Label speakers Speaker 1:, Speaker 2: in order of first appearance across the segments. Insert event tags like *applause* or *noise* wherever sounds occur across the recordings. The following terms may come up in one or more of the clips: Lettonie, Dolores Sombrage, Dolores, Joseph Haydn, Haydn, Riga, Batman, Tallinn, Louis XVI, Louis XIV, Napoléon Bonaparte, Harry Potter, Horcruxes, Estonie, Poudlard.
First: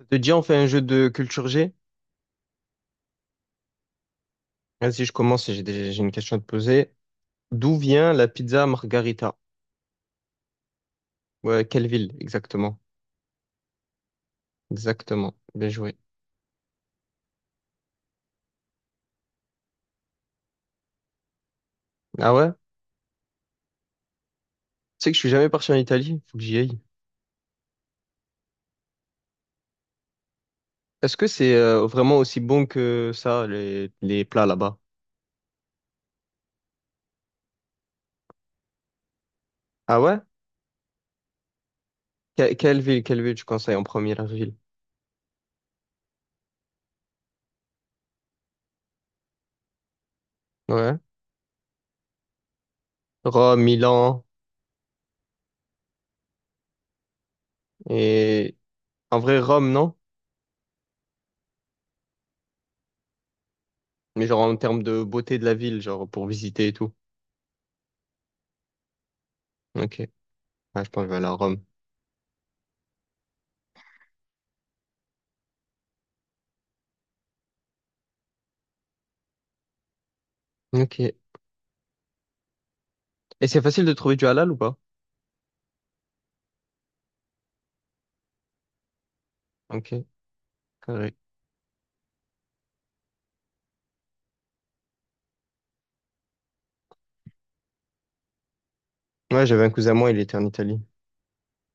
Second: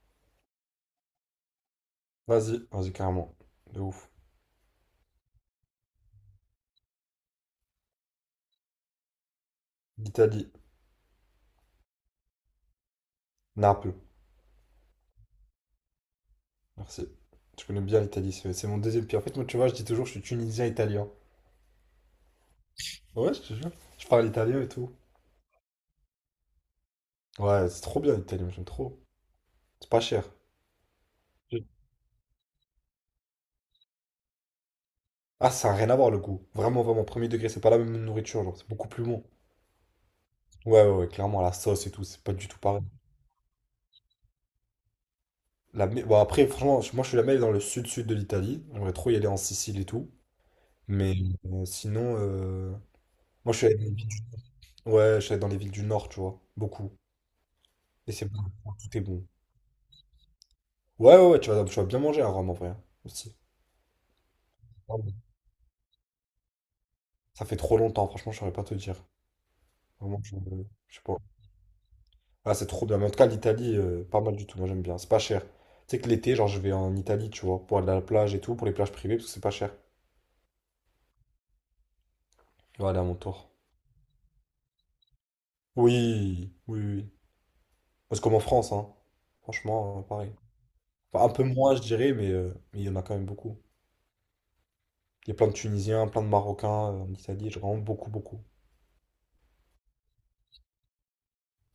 Speaker 1: Ça te dit, on fait un jeu de culture G?
Speaker 2: Vas-y, vas-y, carrément. De ouf.
Speaker 1: Vas-y, je commence, j'ai une question à te poser. D'où vient la pizza Margarita?
Speaker 2: L'Italie,
Speaker 1: Ouais, quelle ville, exactement?
Speaker 2: Naples,
Speaker 1: Exactement, bien joué.
Speaker 2: merci. Je connais bien l'Italie, c'est mon deuxième pays. En fait, moi, tu vois, je dis toujours, je suis tunisien-italien.
Speaker 1: Ah ouais?
Speaker 2: Ouais, je te jure. Je parle italien et tout.
Speaker 1: Tu sais que je suis jamais parti en Italie, faut que j'y aille.
Speaker 2: Ouais, c'est trop bien l'Italie, moi, j'aime trop. C'est pas cher.
Speaker 1: Est-ce que c'est
Speaker 2: Oui.
Speaker 1: vraiment aussi bon que ça, les plats là-bas?
Speaker 2: Ah, ça a rien à voir le goût. Vraiment, vraiment, premier degré, c'est pas la même nourriture, genre, c'est beaucoup plus bon.
Speaker 1: Ah ouais?
Speaker 2: Ouais, ouais, ouais, clairement, la sauce et tout, c'est pas du tout
Speaker 1: Quelle
Speaker 2: pareil.
Speaker 1: ville, quelle ville tu conseilles en première ville?
Speaker 2: Bon, après, franchement, moi, je suis jamais allé dans le sud-sud de l'Italie. J'aimerais trop y aller en Sicile et tout.
Speaker 1: Ouais.
Speaker 2: Mais sinon, moi, je
Speaker 1: Rome,
Speaker 2: suis allé dans les villes
Speaker 1: Milan,
Speaker 2: du... ouais, je suis allé dans les villes du nord, tu vois, beaucoup. Et c'est bon,
Speaker 1: et…
Speaker 2: tout est
Speaker 1: En
Speaker 2: bon.
Speaker 1: vrai, Rome, non?
Speaker 2: Ouais, ouais, ouais, tu vas bien manger à Rome en vrai, hein. Aussi.
Speaker 1: Mais genre en termes de
Speaker 2: Vraiment.
Speaker 1: beauté de la ville, genre pour visiter et tout.
Speaker 2: Ça fait trop longtemps, franchement, je saurais pas te dire.
Speaker 1: Ok.
Speaker 2: Vraiment,
Speaker 1: Ah, je
Speaker 2: je
Speaker 1: pense
Speaker 2: sais
Speaker 1: que je vais
Speaker 2: pas.
Speaker 1: aller à Rome.
Speaker 2: Ah, c'est trop bien. Mais en tout cas, l'Italie, pas mal du tout. Moi, j'aime bien. C'est pas cher. Tu sais que l'été, genre, je vais en Italie, tu vois, pour aller à la plage et tout, pour les plages privées, parce que c'est pas cher.
Speaker 1: Ok.
Speaker 2: Je vais aller à mon
Speaker 1: Et
Speaker 2: tour.
Speaker 1: c'est facile de trouver du halal ou pas?
Speaker 2: Oui, oui, oui. C'est comme en France, hein.
Speaker 1: Ok,
Speaker 2: Franchement, pareil.
Speaker 1: carré.
Speaker 2: Enfin, un peu moins, je dirais, mais il y en a quand même beaucoup. Il y a plein de Tunisiens, plein de Marocains en Italie, genre, vraiment beaucoup, beaucoup.
Speaker 1: Ouais, j'avais un cousin à moi, il était en Italie.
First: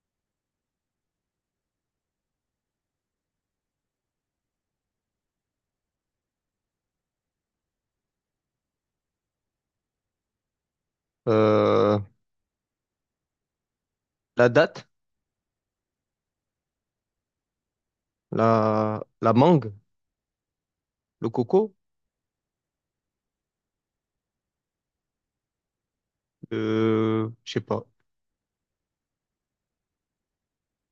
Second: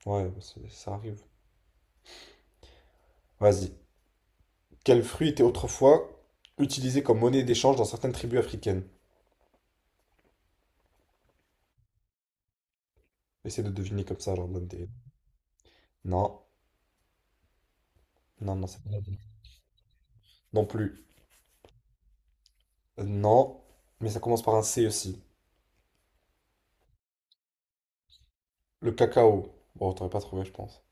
Speaker 2: Ouais, ça arrive. Vas-y. Quel fruit était autrefois utilisé comme monnaie d'échange dans certaines tribus africaines?
Speaker 1: Euh,
Speaker 2: Essaie de deviner comme ça,
Speaker 1: la
Speaker 2: genre donne
Speaker 1: date,
Speaker 2: des- Non, non, non, c'est pas ça.
Speaker 1: la mangue,
Speaker 2: Non plus.
Speaker 1: le coco,
Speaker 2: Non, mais ça commence par un C aussi.
Speaker 1: je sais pas.
Speaker 2: Le cacao. Bon, t'aurais pas trouvé, je pense.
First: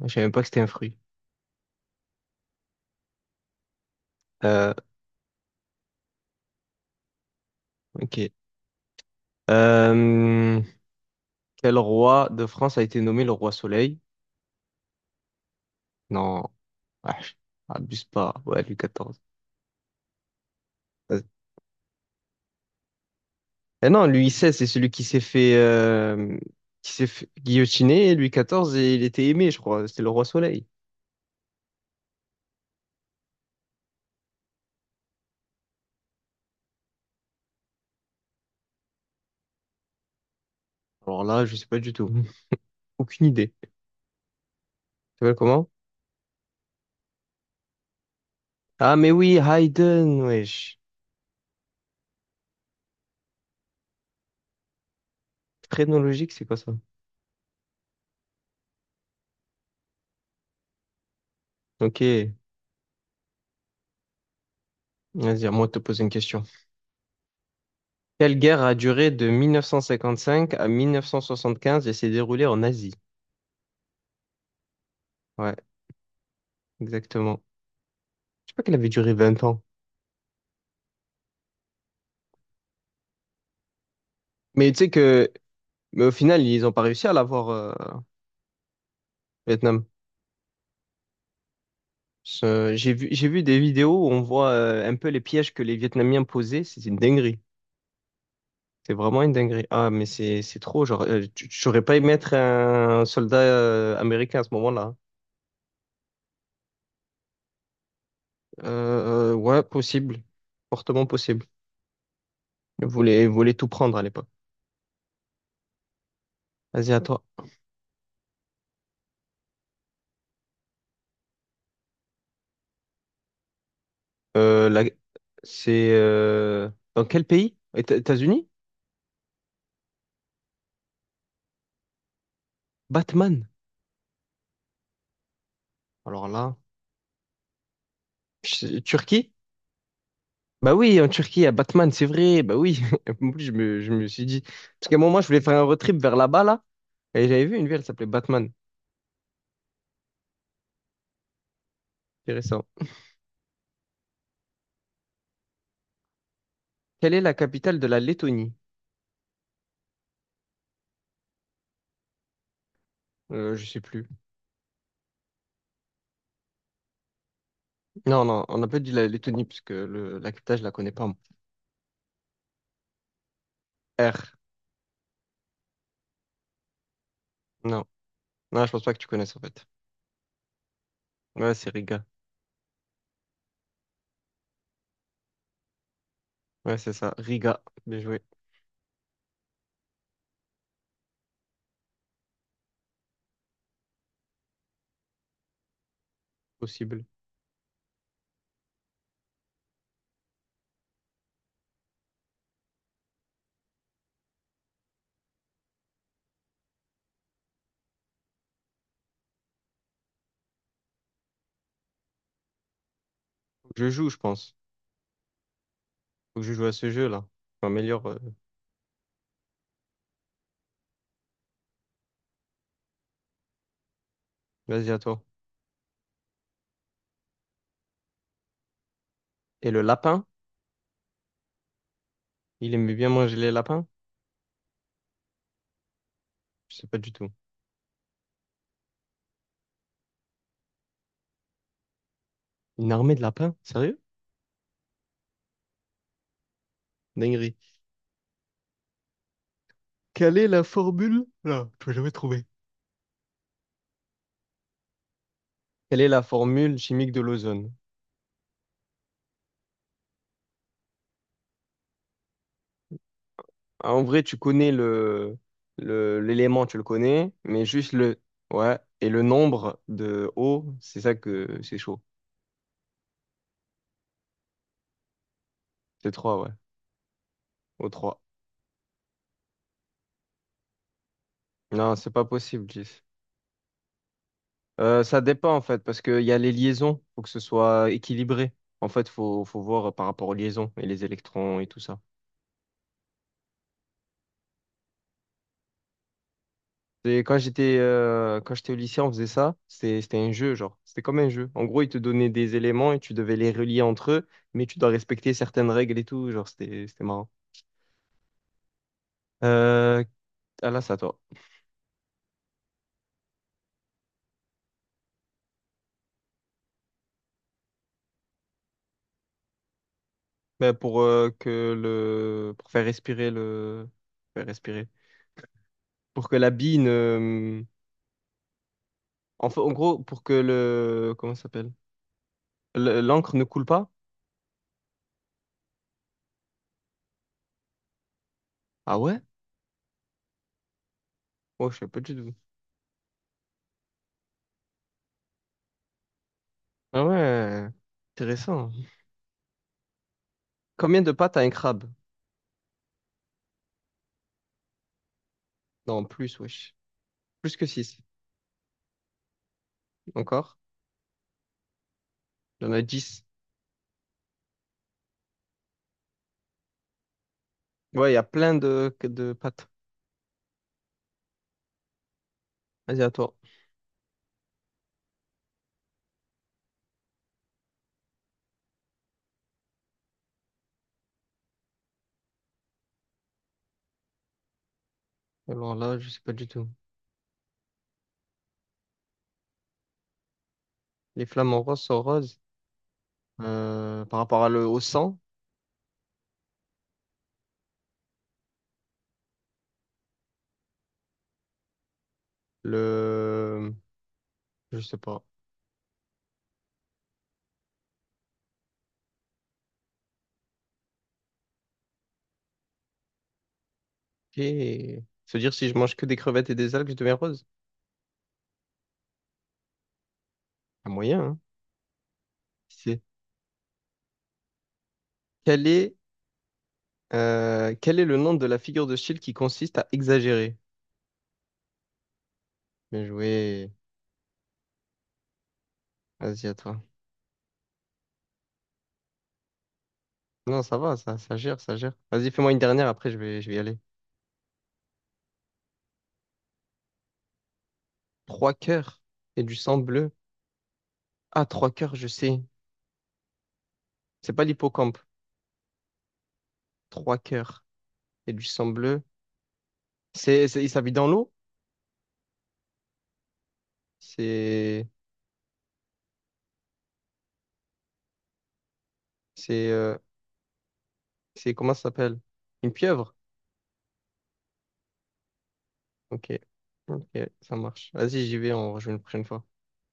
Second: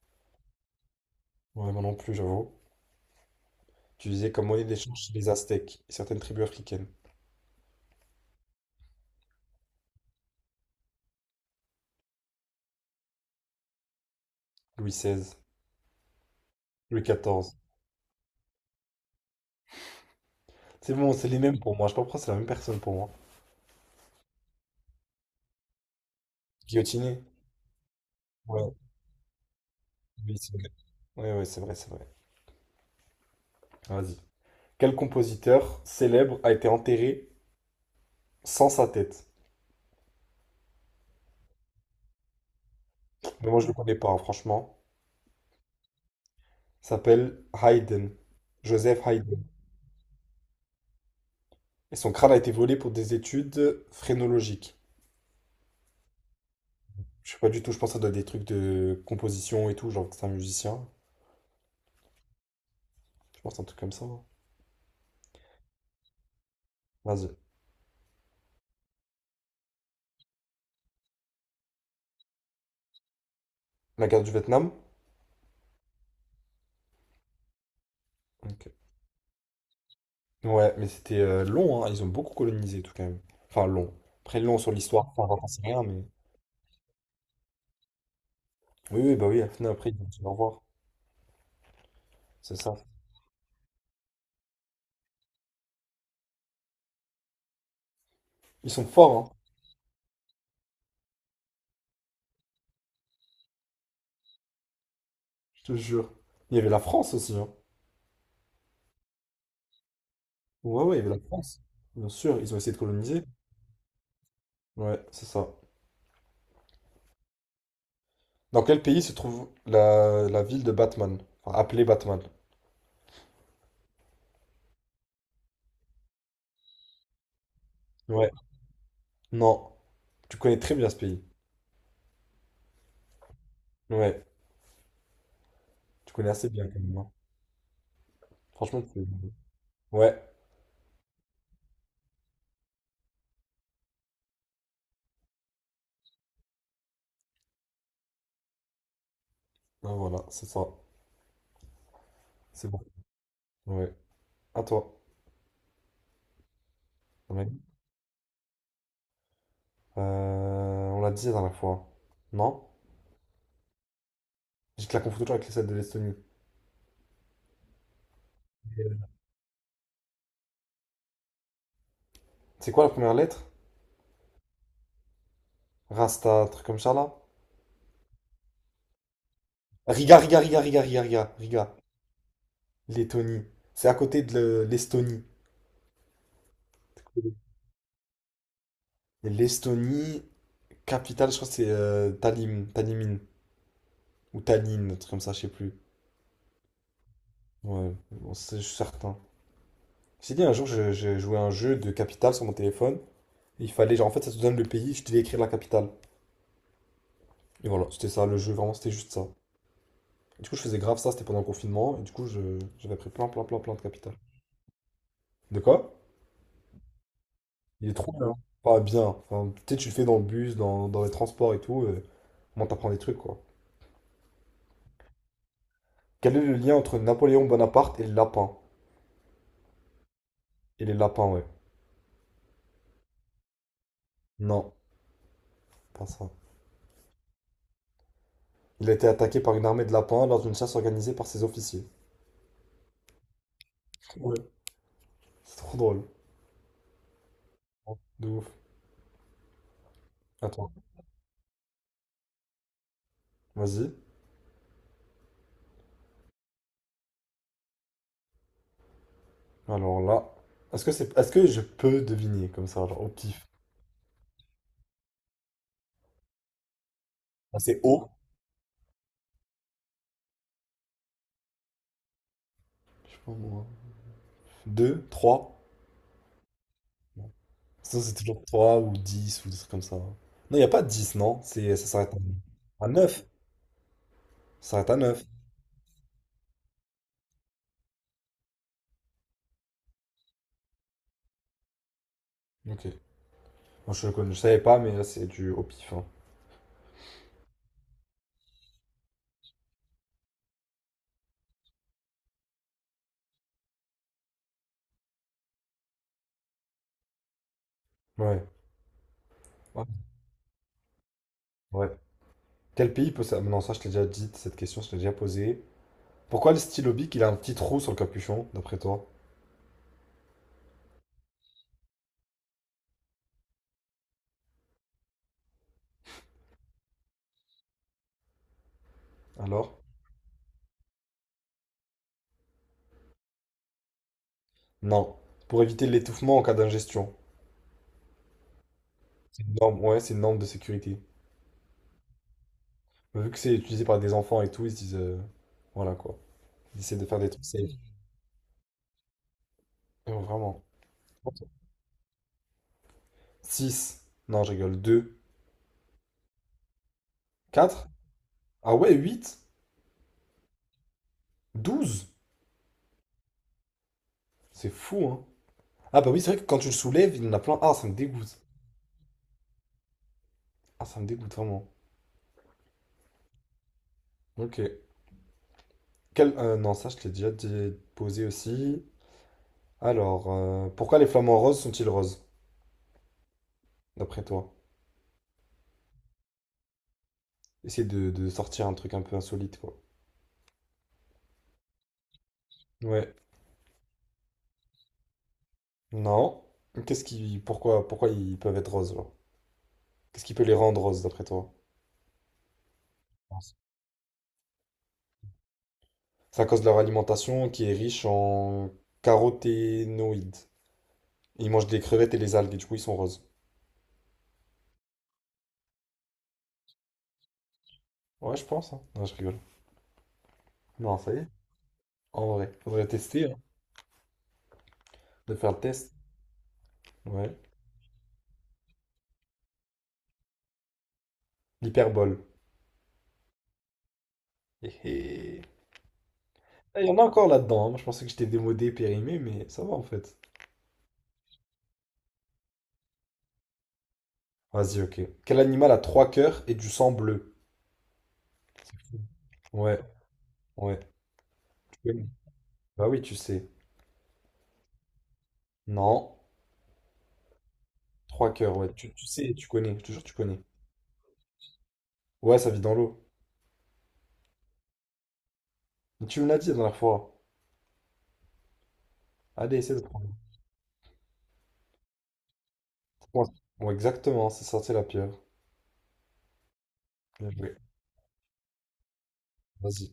Speaker 1: Je savais même pas que c'était un fruit.
Speaker 2: Ouais, moi non plus, j'avoue. Utilisé comme monnaie
Speaker 1: Euh,
Speaker 2: d'échange chez les Aztèques et certaines tribus africaines.
Speaker 1: ok. Euh, quel roi de France a été nommé le roi Soleil?
Speaker 2: Louis XVI,
Speaker 1: Non,
Speaker 2: Louis
Speaker 1: ah, je-
Speaker 2: XIV.
Speaker 1: abuse pas. Ouais, Louis XIV.
Speaker 2: C'est bon,
Speaker 1: Vas-y.
Speaker 2: c'est les mêmes pour moi. Je sais pas pourquoi c'est la même personne pour moi.
Speaker 1: Eh non, Louis XVI, c'est celui qui s'est fait qui s'est
Speaker 2: Guillotiné?
Speaker 1: fait guillotiner. Louis
Speaker 2: Ouais,
Speaker 1: XIV, et il était aimé, je crois. C'était le roi
Speaker 2: oui, c'est
Speaker 1: Soleil.
Speaker 2: vrai. Ouais, ouais, c'est vrai, c'est vrai. Vas-y. Quel compositeur célèbre a été enterré sans sa tête?
Speaker 1: Alors là, je sais pas du tout. *laughs* Aucune
Speaker 2: Mais
Speaker 1: idée.
Speaker 2: moi, je le connais pas, hein, franchement.
Speaker 1: S'appelle comment?
Speaker 2: Il s'appelle Haydn,
Speaker 1: Ah,
Speaker 2: Joseph
Speaker 1: mais oui,
Speaker 2: Haydn.
Speaker 1: Haydn, wesh.
Speaker 2: Et son crâne a été volé pour des études phrénologiques.
Speaker 1: Phrénologique, c'est quoi ça?
Speaker 2: Je sais pas du tout, je pense que ça doit être des trucs de composition et tout, genre que c'est un musicien.
Speaker 1: Ok,
Speaker 2: Je pense que c'est un truc comme ça, hein.
Speaker 1: vas-y, à moi de te poser une question.
Speaker 2: Vas-y.
Speaker 1: Quelle guerre a duré de 1955 à 1975 et s'est déroulée en Asie?
Speaker 2: La guerre du Vietnam?
Speaker 1: Ouais, exactement. Je sais pas
Speaker 2: Ok.
Speaker 1: qu'elle avait duré 20 ans.
Speaker 2: Ouais, mais c'était long, hein. Ils ont beaucoup colonisé tout quand même. Enfin, long. Après, long
Speaker 1: Mais
Speaker 2: sur
Speaker 1: tu sais
Speaker 2: l'histoire,
Speaker 1: que,
Speaker 2: enfin, j'en sais rien,
Speaker 1: mais
Speaker 2: mais...
Speaker 1: au final, ils ont pas réussi à l'avoir,
Speaker 2: Oui, oui, bah oui, Athènes,
Speaker 1: Vietnam.
Speaker 2: après, ils vont se revoir. C'est ça.
Speaker 1: J'ai vu des vidéos où on voit un peu les pièges que les Vietnamiens posaient, c'est une dinguerie.
Speaker 2: Ils sont
Speaker 1: C'est
Speaker 2: forts,
Speaker 1: vraiment
Speaker 2: hein,
Speaker 1: une dinguerie. Ah, mais c'est trop. Genre, j'aurais pas aimé être un soldat américain à ce moment-là.
Speaker 2: je te jure. Il y avait la France aussi, hein.
Speaker 1: Ouais, possible.
Speaker 2: Ouais, ouais, il y
Speaker 1: Fortement
Speaker 2: avait la
Speaker 1: possible.
Speaker 2: France. Bien sûr, ils ont essayé de coloniser.
Speaker 1: Ils voulaient tout prendre à l'époque.
Speaker 2: Ouais, c'est ça.
Speaker 1: Vas-y, à toi.
Speaker 2: Dans quel pays se trouve la ville de Batman? Enfin, appelée Batman.
Speaker 1: Euh, la- C'est dans quel pays?
Speaker 2: Ouais.
Speaker 1: États-Unis?
Speaker 2: Non. Tu connais très bien ce pays.
Speaker 1: Batman.
Speaker 2: Ouais. Tu
Speaker 1: Alors
Speaker 2: connais assez
Speaker 1: là,
Speaker 2: bien quand même, hein. Franchement, bien.
Speaker 1: Turquie?
Speaker 2: Ouais.
Speaker 1: Bah oui, en Turquie, à Batman, c'est vrai. Bah oui. *laughs* En plus, je me suis dit. Parce qu'à un moment, je voulais faire un road trip vers là-bas, là. Et j'avais vu une ville, elle s'appelait Batman.
Speaker 2: Ben voilà, c'est ça.
Speaker 1: Intéressant.
Speaker 2: C'est bon. Ouais. À toi.
Speaker 1: Quelle est la
Speaker 2: Ouais.
Speaker 1: capitale de la Lettonie?
Speaker 2: On l'a dit la dernière fois. Non?
Speaker 1: Je sais plus.
Speaker 2: Je te la confonds toujours avec celle de l'Estonie.
Speaker 1: Non, non, on n'a pas dit
Speaker 2: Euh,
Speaker 1: la Lettonie parce que la capitale, je la connais pas. Moi.
Speaker 2: C'est quoi la première lettre?
Speaker 1: R.
Speaker 2: Rasta, truc comme ça là?
Speaker 1: Non. Non, je pense pas que tu connaisses en fait.
Speaker 2: Riga, Riga, Riga, Riga, Riga, Riga,
Speaker 1: Ouais, c'est
Speaker 2: Riga.
Speaker 1: Riga.
Speaker 2: Lettonie. C'est à côté de l'Estonie.
Speaker 1: Ouais, c'est ça.
Speaker 2: Et
Speaker 1: Riga. Bien joué.
Speaker 2: l'Estonie, capitale, je crois que c'est Talim, Talimine, ou Tallinn, un truc comme ça, je sais plus.
Speaker 1: Possible.
Speaker 2: Ouais, bon, je suis certain. J'ai dit un jour, j'ai joué à un jeu de capitale sur mon téléphone. Il fallait, genre, en fait, ça te donne le pays, je devais écrire la capitale. Et voilà, c'était ça, le jeu, vraiment, c'était juste ça. Et du coup, je faisais grave ça, c'était pendant le confinement, et du coup, j'avais pris plein, plein, plein,
Speaker 1: Faut
Speaker 2: plein de
Speaker 1: que je joue,
Speaker 2: capitales.
Speaker 1: je pense.
Speaker 2: De quoi?
Speaker 1: Faut que je joue à ce jeu-là. Je
Speaker 2: Il est
Speaker 1: m'améliore.
Speaker 2: trop bien. Pas bien. Enfin, tu sais, tu le fais dans le bus, dans les transports et tout, au moins, t'apprends des trucs, quoi.
Speaker 1: Vas-y, à toi.
Speaker 2: Quel est le lien entre Napoléon Bonaparte et le lapin?
Speaker 1: Et le lapin?
Speaker 2: Et les lapins, ouais.
Speaker 1: Il aimait bien manger les lapins?
Speaker 2: Non, pas ça.
Speaker 1: Je sais pas du tout.
Speaker 2: Il a été attaqué par une armée de lapins lors d'une chasse organisée par ses officiers.
Speaker 1: Une armée de lapins? Sérieux?
Speaker 2: Ouais. C'est trop drôle.
Speaker 1: Dinguerie.
Speaker 2: De ouf.
Speaker 1: Quelle est la
Speaker 2: Attends,
Speaker 1: formule? Là, je vais jamais trouver.
Speaker 2: vas-y.
Speaker 1: Quelle est la formule chimique de l'ozone?
Speaker 2: Alors là, est-ce que je peux deviner comme ça, genre au pif?
Speaker 1: Ah, en vrai, tu connais l'élément, tu le connais,
Speaker 2: Ah,
Speaker 1: mais
Speaker 2: c'est
Speaker 1: juste
Speaker 2: haut.
Speaker 1: le, ouais, et le nombre de O, c'est ça que c'est chaud.
Speaker 2: Je sais pas moi. 2, 3.
Speaker 1: C'est trois ouais. O
Speaker 2: Sinon c'est
Speaker 1: trois.
Speaker 2: toujours 3 ou 10 ou des trucs comme ça. Non, il n'y a pas 10 non? C'est, ça
Speaker 1: Non, c'est
Speaker 2: s'arrête
Speaker 1: pas possible,
Speaker 2: à
Speaker 1: 10.
Speaker 2: 9. Ça s'arrête à
Speaker 1: Ça
Speaker 2: 9.
Speaker 1: dépend, en fait, parce qu'il y a les liaisons, faut que ce soit équilibré. En fait, faut voir par rapport aux liaisons et les électrons et tout ça.
Speaker 2: Ok. Moi, je le connais, je savais pas, mais là c'est du au pif, hein.
Speaker 1: Quand j'étais au lycée, on faisait ça. C'était un jeu, genre. C'était comme un jeu. En gros, ils te donnaient des éléments et tu devais les relier entre eux, mais tu dois respecter certaines règles et tout. Genre, c'était marrant.
Speaker 2: Ouais. Ouais.
Speaker 1: Euh, ah là, c'est à toi.
Speaker 2: Ouais. Quel pays peut ça... Non, ça je t'ai déjà dit, cette question, je t'ai déjà posée. Pourquoi le stylo bic, il a un petit trou sur le capuchon, d'après toi?
Speaker 1: Ben, pour que le pour faire respirer le faire respirer pour que la bille ne hum, en, en
Speaker 2: Alors?
Speaker 1: gros pour que le comment ça s'appelle l'encre ne coule pas.
Speaker 2: Non. Pour éviter l'étouffement en cas d'ingestion.
Speaker 1: Ah ouais?
Speaker 2: C'est une norme, ouais, c'est une norme de sécurité.
Speaker 1: Oh, je sais pas du tout.
Speaker 2: Mais vu que c'est utilisé par des enfants et tout, ils se disent... voilà, quoi. Ils essaient
Speaker 1: Ah
Speaker 2: de faire des trucs safe.
Speaker 1: ouais, intéressant.
Speaker 2: Vraiment.
Speaker 1: Combien de pattes a un crabe?
Speaker 2: 6. Non, je rigole. 2.
Speaker 1: Non, plus, wesh. Plus que
Speaker 2: 4.
Speaker 1: 6.
Speaker 2: Ah ouais, 8.
Speaker 1: Encore?
Speaker 2: 12.
Speaker 1: Il y en a 10.
Speaker 2: C'est fou, hein. Ah bah oui, c'est vrai que quand tu le soulèves, il y en a plein. Ah, ça me
Speaker 1: Ouais, il y a
Speaker 2: dégoûte.
Speaker 1: plein de pattes.
Speaker 2: Ah, ça me dégoûte vraiment.
Speaker 1: Vas-y, à toi.
Speaker 2: Ok. Non, ça, je te l'ai déjà posé aussi. Alors, pourquoi les flamants roses sont-ils roses, d'après toi?
Speaker 1: Alors là, je sais pas du tout.
Speaker 2: Essayer de sortir un truc un peu insolite, quoi.
Speaker 1: Les flamants roses sont roses.
Speaker 2: Ouais.
Speaker 1: Par rapport à le, au sang.
Speaker 2: Non. Pourquoi, pourquoi ils peuvent être roses, genre? Qu'est-ce qui peut les rendre roses, d'après toi?
Speaker 1: Le… Je sais pas.
Speaker 2: C'est à cause de leur alimentation qui est riche en caroténoïdes. Ils mangent des crevettes et les algues, et du coup, ils sont roses.
Speaker 1: Et… Se dire si je mange que des crevettes et des algues, je deviens rose?
Speaker 2: Ouais, je pense, hein. Non, je rigole.
Speaker 1: Un
Speaker 2: Non, ça y
Speaker 1: moyen,
Speaker 2: est.
Speaker 1: hein?
Speaker 2: En vrai,
Speaker 1: Qui
Speaker 2: faudrait
Speaker 1: sait.
Speaker 2: tester, hein, de faire le
Speaker 1: Quel
Speaker 2: test.
Speaker 1: est,
Speaker 2: Ouais.
Speaker 1: quel est le nom de la figure de style qui consiste à exagérer?
Speaker 2: L'hyperbole.
Speaker 1: Bien joué.
Speaker 2: Hé hé.
Speaker 1: Vas-y, à toi.
Speaker 2: Ah, il y en a encore là-dedans, hein. Moi, je pensais que j'étais démodé, périmé, mais ça va en fait.
Speaker 1: Non, ça va, ça gère, ça gère. Vas-y, fais-moi une dernière, après je vais y aller.
Speaker 2: Vas-y, ok. Quel animal a trois cœurs et du sang bleu?
Speaker 1: Trois cœurs et du sang
Speaker 2: Ouais,
Speaker 1: bleu.
Speaker 2: ouais.
Speaker 1: Ah, trois cœurs, je
Speaker 2: Connais.
Speaker 1: sais.
Speaker 2: Bah oui, tu sais.
Speaker 1: C'est pas l'hippocampe.
Speaker 2: Non.
Speaker 1: Trois cœurs et
Speaker 2: Trois
Speaker 1: du
Speaker 2: cœurs,
Speaker 1: sang
Speaker 2: ouais. Tu,
Speaker 1: bleu.
Speaker 2: tu sais, tu connais, je te jure, tu connais.
Speaker 1: Il s'habille dans l'eau?
Speaker 2: Ouais, ça vit dans l'eau.
Speaker 1: C'est,
Speaker 2: Mais tu me l'as dit la dernière fois. Allez,
Speaker 1: c'est,
Speaker 2: essaie de
Speaker 1: euh,
Speaker 2: prendre.
Speaker 1: comment ça s'appelle? Une pieuvre?
Speaker 2: Ouais, exactement, c'est sorti la pierre.
Speaker 1: Ok. Ok,
Speaker 2: Bien
Speaker 1: ça
Speaker 2: joué.
Speaker 1: marche. Vas-y, j'y vais, on rejoue une prochaine fois.
Speaker 2: Vas-y.